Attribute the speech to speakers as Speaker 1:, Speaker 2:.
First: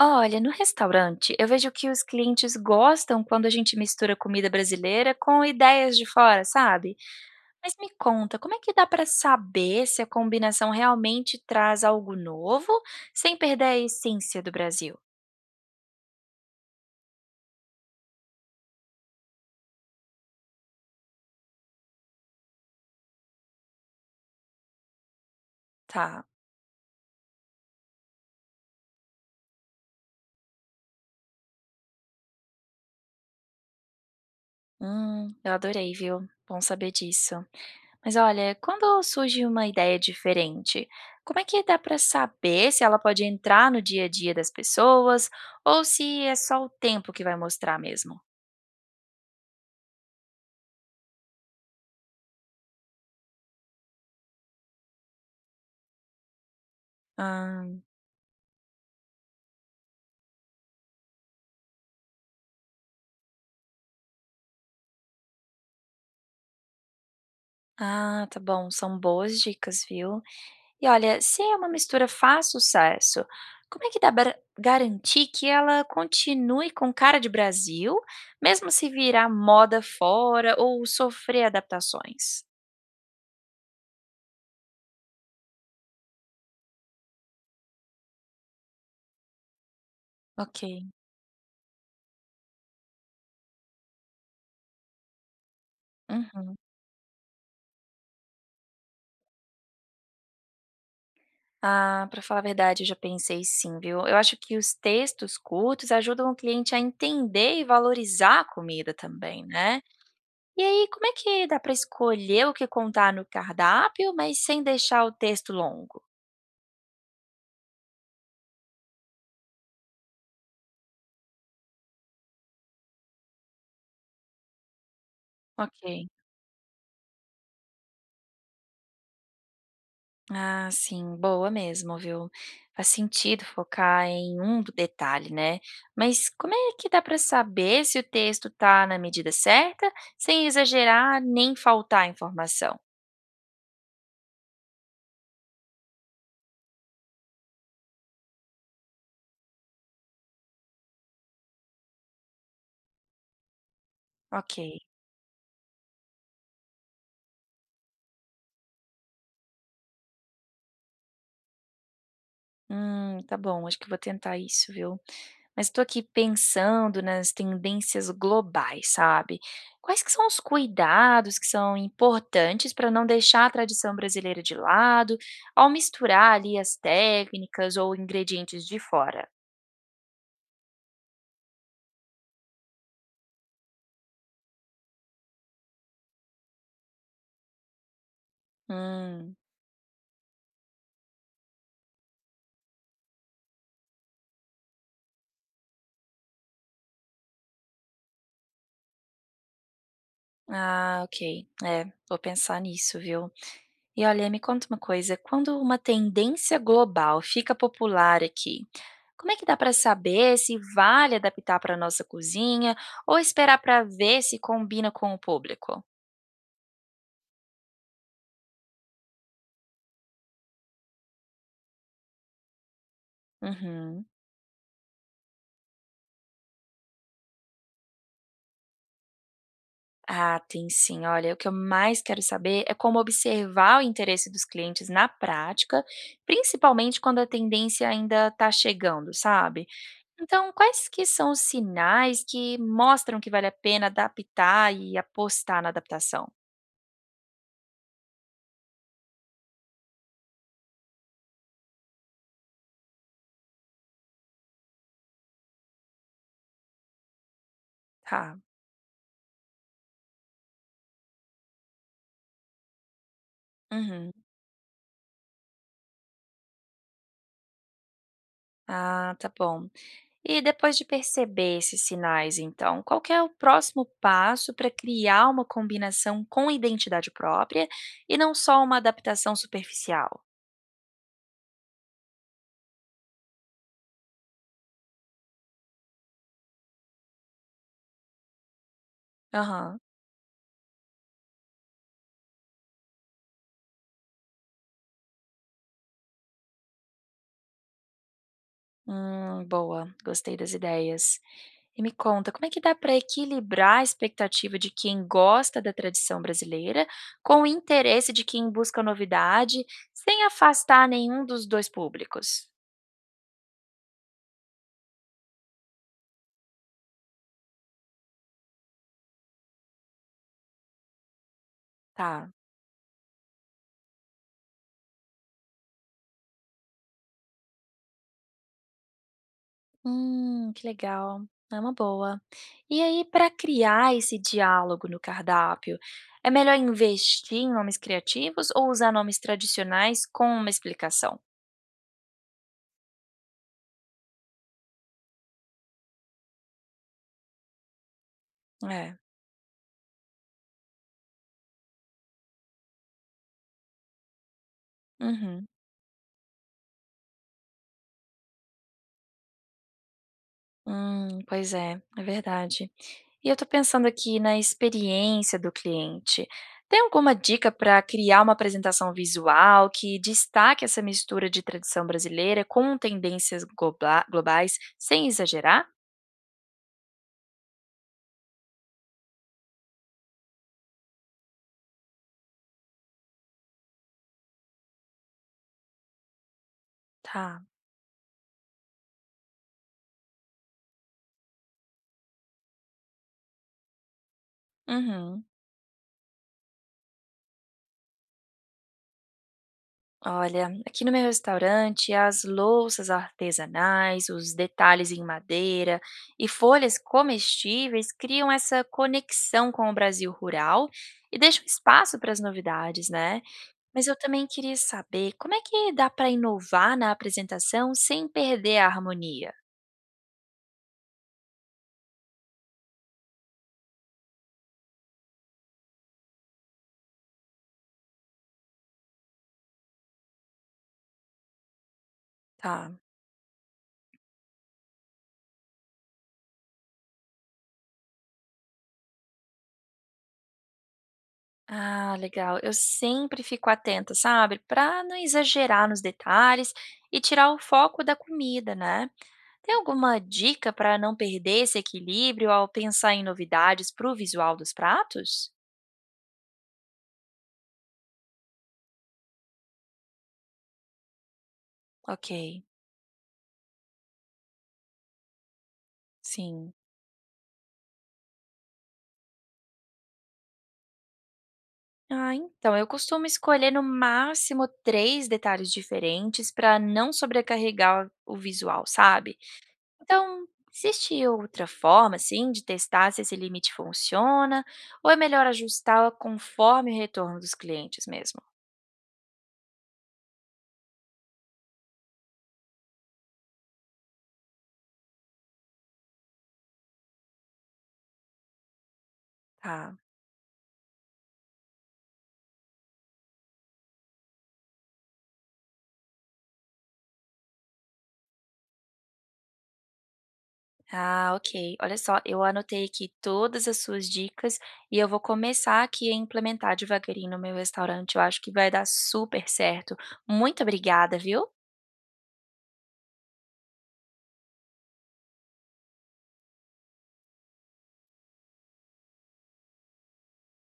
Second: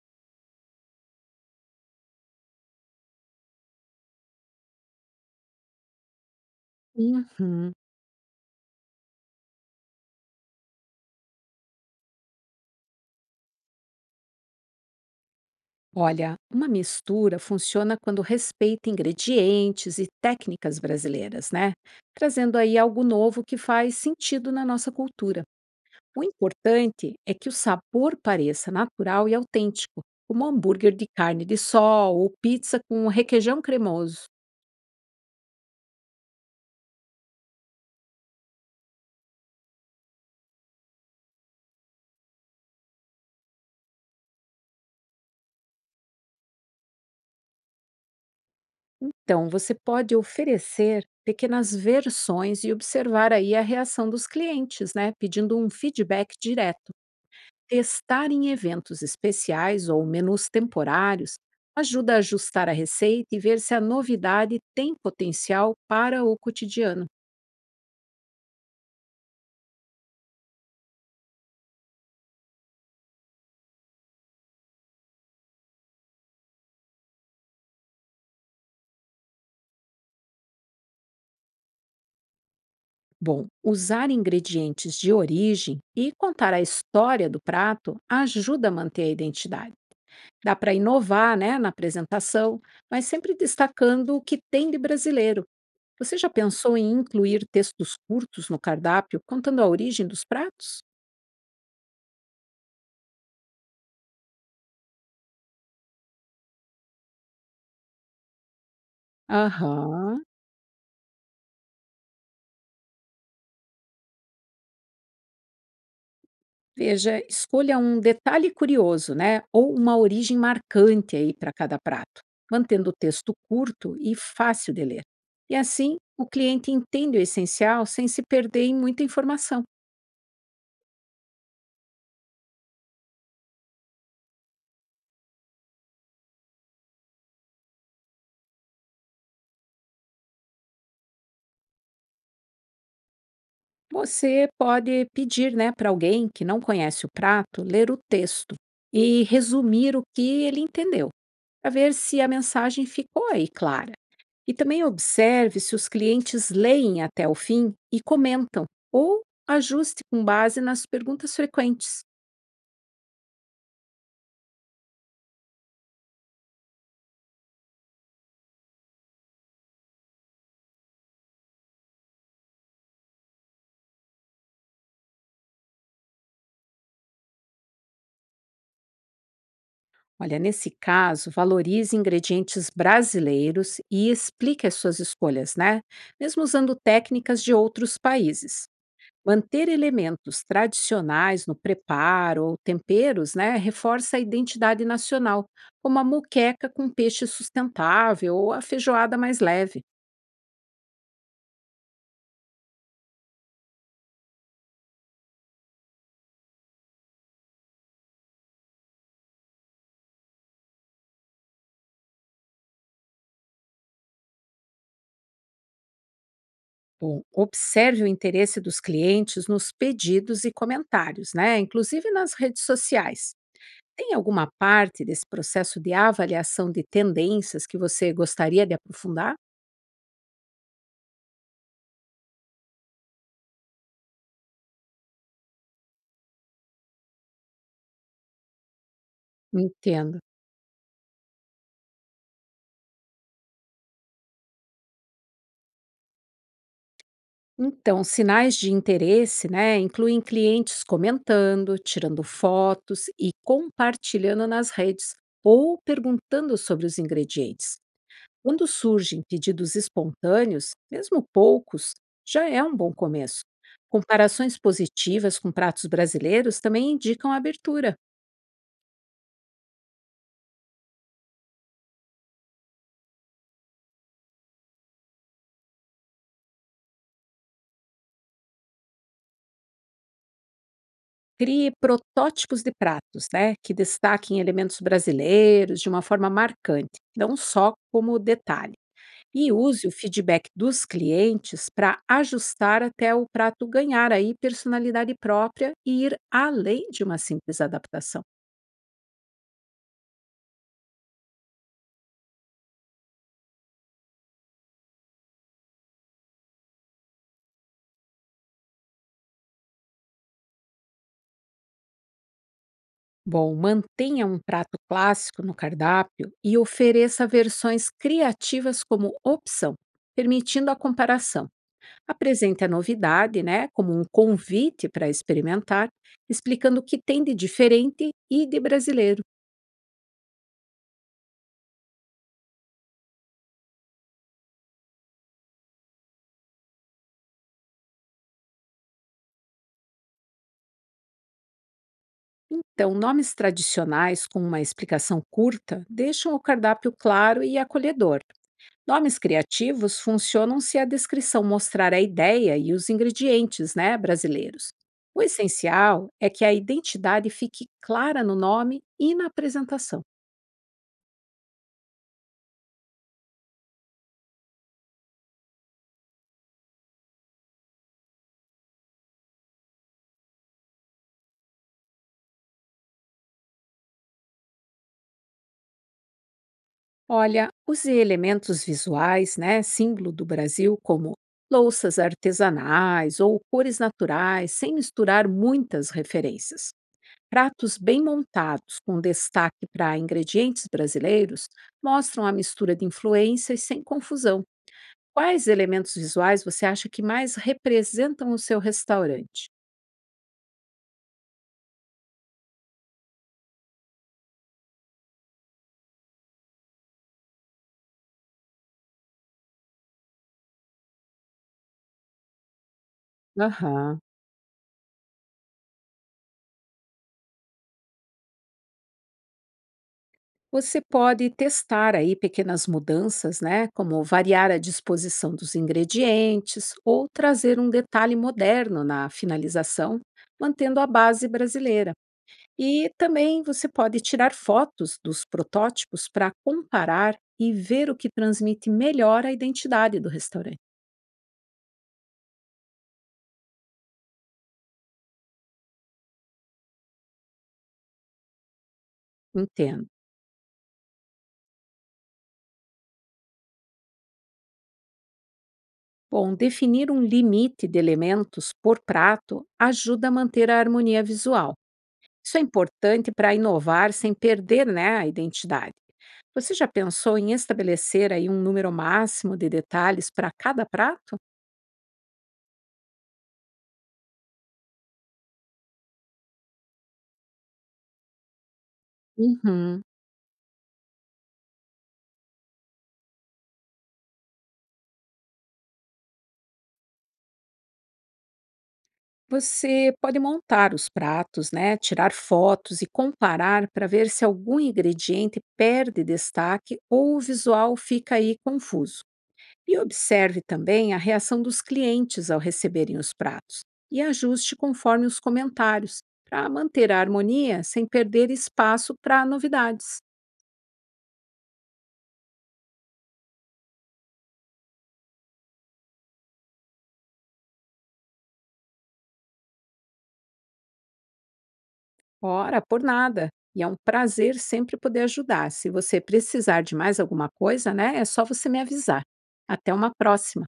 Speaker 1: Olha, no restaurante, eu vejo que os clientes gostam quando a gente mistura comida brasileira com ideias de fora, sabe?
Speaker 2: Uhum.
Speaker 1: Mas me conta, como é que dá para saber se a combinação realmente traz algo novo, sem perder a essência do Brasil?
Speaker 2: Olha, uma mistura funciona quando respeita ingredientes e técnicas brasileiras, né? Trazendo aí algo novo que faz sentido na nossa cultura. O
Speaker 1: Tá.
Speaker 2: importante é que o sabor pareça natural e autêntico, como um hambúrguer de carne de sol ou pizza com requeijão cremoso.
Speaker 1: Eu adorei, viu? Bom saber disso. Mas olha, quando surge uma ideia diferente, como é que dá para saber se ela pode entrar no dia a dia das pessoas ou se é só o tempo que vai mostrar mesmo?
Speaker 2: Então, você pode oferecer pequenas versões e observar aí a reação dos clientes, né? Pedindo um feedback direto.
Speaker 1: Ah.
Speaker 2: Testar em eventos especiais ou menus temporários ajuda a ajustar a receita e ver se a novidade tem potencial para o cotidiano.
Speaker 1: Ah, tá bom, são boas dicas, viu. E olha, se é uma mistura faz sucesso, como é que dá para garantir que ela continue com cara de Brasil, mesmo se virar moda fora ou sofrer adaptações?
Speaker 2: Bom, usar ingredientes de origem e contar a história do prato ajuda a manter a identidade. Dá para
Speaker 1: Ok.
Speaker 2: inovar né, na apresentação, mas sempre destacando o que tem de brasileiro. Você já
Speaker 1: Uhum.
Speaker 2: pensou em incluir textos curtos no cardápio contando a origem dos pratos?
Speaker 1: Ah, para falar a verdade, eu já pensei sim, viu. Eu acho que os textos curtos ajudam o cliente a entender e valorizar a comida também, né.
Speaker 2: Aham.
Speaker 1: E aí, como é que dá para escolher o que contar no cardápio, mas sem deixar o texto longo?
Speaker 2: Veja, escolha um detalhe curioso, né? Ou uma origem marcante aí para cada prato, mantendo o texto curto e fácil de ler. E assim,
Speaker 1: Ok.
Speaker 2: o cliente entende o essencial sem se perder em muita informação.
Speaker 1: Ah, sim, boa mesmo, viu? Faz sentido focar em um do detalhe, né? Mas como é que dá para saber se o texto tá na medida certa, sem exagerar nem faltar informação?
Speaker 2: Você pode pedir, né, para alguém que não conhece o prato ler o texto e resumir o que ele entendeu, para ver se a mensagem ficou aí clara. E também
Speaker 1: Ok.
Speaker 2: observe se os clientes leem até o fim e comentam, ou ajuste com base nas perguntas frequentes.
Speaker 1: Tá bom, acho que eu vou tentar isso, viu. Mas estou aqui pensando nas tendências globais, sabe. Quais que são os cuidados que são importantes para não deixar a tradição brasileira de lado, ao misturar ali as técnicas ou ingredientes de fora?
Speaker 2: Olha, nesse caso, valorize ingredientes brasileiros e explique as suas escolhas, né? Mesmo usando técnicas de outros países.
Speaker 1: Hum.
Speaker 2: Manter elementos tradicionais no preparo ou temperos, né, reforça a identidade nacional, como a muqueca com peixe sustentável ou a feijoada mais leve.
Speaker 1: Ah, ok. É, vou pensar nisso, viu. E olha, me conta uma coisa, quando uma tendência global fica popular aqui, como é que dá para saber se vale adaptar para nossa cozinha ou esperar para ver se combina com o público?
Speaker 2: Bom, observe o interesse dos clientes nos pedidos e comentários, né? Inclusive nas redes sociais.
Speaker 1: Uhum.
Speaker 2: Tem alguma parte desse processo de avaliação de tendências que você gostaria de aprofundar?
Speaker 1: Ah, tem sim. Olha, o que eu mais quero saber é como observar o interesse dos clientes na prática, principalmente quando a tendência ainda está chegando, sabe?
Speaker 2: Entendo.
Speaker 1: Então, quais que são os sinais que mostram que vale a pena adaptar e apostar na adaptação?
Speaker 2: Então, sinais de interesse, né, incluem clientes comentando, tirando fotos e compartilhando nas redes ou perguntando sobre os ingredientes.
Speaker 1: Tá.
Speaker 2: Quando surgem pedidos espontâneos, mesmo poucos, já é um bom começo.
Speaker 1: Uhum.
Speaker 2: Comparações positivas com pratos brasileiros também indicam abertura.
Speaker 1: Ah, tá bom. E depois de perceber esses sinais, então, qual que é o próximo passo para criar uma combinação com identidade própria e não só uma adaptação superficial?
Speaker 2: Crie protótipos de pratos, né, que destaquem elementos brasileiros de uma forma marcante, não só como detalhe. E
Speaker 1: Aham.
Speaker 2: use o feedback dos clientes para ajustar até o prato ganhar aí personalidade própria e ir além de uma simples adaptação.
Speaker 1: Boa. Gostei das ideias. E me conta, como é que dá para equilibrar a expectativa de quem gosta da tradição brasileira com o interesse de quem busca novidade, sem afastar nenhum dos dois públicos?
Speaker 2: Bom, mantenha um prato clássico no cardápio e ofereça versões criativas como opção, permitindo a comparação.
Speaker 1: Tá.
Speaker 2: Apresente a novidade, né, como um convite para experimentar, explicando o que tem de diferente e de brasileiro.
Speaker 1: Que legal. É uma boa. E aí, para criar esse diálogo no cardápio, é melhor investir em nomes criativos ou usar nomes tradicionais com uma explicação?
Speaker 2: Então, nomes tradicionais com uma explicação curta deixam o cardápio claro e acolhedor.
Speaker 1: É.
Speaker 2: Nomes criativos funcionam se a descrição mostrar a ideia e os ingredientes né, brasileiros. O
Speaker 1: Uhum.
Speaker 2: essencial é que a identidade fique clara no nome e na apresentação.
Speaker 1: Pois é, é verdade. E eu tô pensando aqui na experiência do cliente. Tem alguma dica para criar uma apresentação visual que destaque essa mistura de tradição brasileira com tendências globais sem exagerar?
Speaker 2: Olha, use elementos visuais, né, símbolo do Brasil, como louças artesanais ou cores naturais, sem misturar muitas referências.
Speaker 1: Tá.
Speaker 2: Pratos bem montados, com destaque para ingredientes brasileiros, mostram a mistura de influências sem confusão.
Speaker 1: Uhum.
Speaker 2: Quais elementos visuais você acha que mais representam o seu restaurante?
Speaker 1: Olha, aqui no meu restaurante, as louças artesanais, os detalhes em madeira e folhas comestíveis criam essa conexão com o Brasil rural e deixam espaço para as novidades, né? Mas eu
Speaker 2: Aham.
Speaker 1: também queria saber como é que dá para inovar na apresentação sem perder a harmonia.
Speaker 2: Você pode testar aí pequenas mudanças, né, como variar a disposição dos ingredientes ou trazer um detalhe moderno na finalização, mantendo a base brasileira.
Speaker 1: Tá.
Speaker 2: E também você pode tirar fotos dos protótipos para comparar e ver o que transmite melhor a identidade do restaurante.
Speaker 1: Ah, legal. Eu sempre fico atenta, sabe? Para não exagerar nos detalhes e tirar o foco da comida, né? Tem
Speaker 2: Entendo.
Speaker 1: alguma dica para não perder esse equilíbrio ao pensar em novidades para o visual dos pratos?
Speaker 2: Bom, definir um limite de elementos por prato ajuda a manter a harmonia visual.
Speaker 1: Ok,
Speaker 2: Isso é importante para inovar sem perder né, a identidade.
Speaker 1: sim.
Speaker 2: Você já pensou em estabelecer aí um número máximo de detalhes para cada prato?
Speaker 1: Ah, então eu costumo escolher no máximo três detalhes diferentes para não sobrecarregar o visual, sabe?
Speaker 2: Uhum.
Speaker 1: Então, existe outra forma, assim, de testar se esse limite funciona ou é melhor ajustá-la conforme o retorno dos clientes mesmo?
Speaker 2: Você pode montar os pratos, né, tirar fotos e comparar para ver se algum ingrediente perde destaque ou o visual fica aí confuso.
Speaker 1: Tá.
Speaker 2: E observe também a reação dos clientes ao receberem os pratos e ajuste conforme os comentários, para manter a harmonia sem perder espaço para novidades.
Speaker 1: Ah, ok. Olha só, eu anotei aqui todas as suas dicas e eu vou começar aqui a implementar devagarinho no meu restaurante. Eu acho que vai dar super certo. Muito obrigada, viu?
Speaker 2: Ora, por nada! E é um prazer sempre poder ajudar. Se você precisar de mais alguma coisa, né, é só você me avisar. Até uma próxima!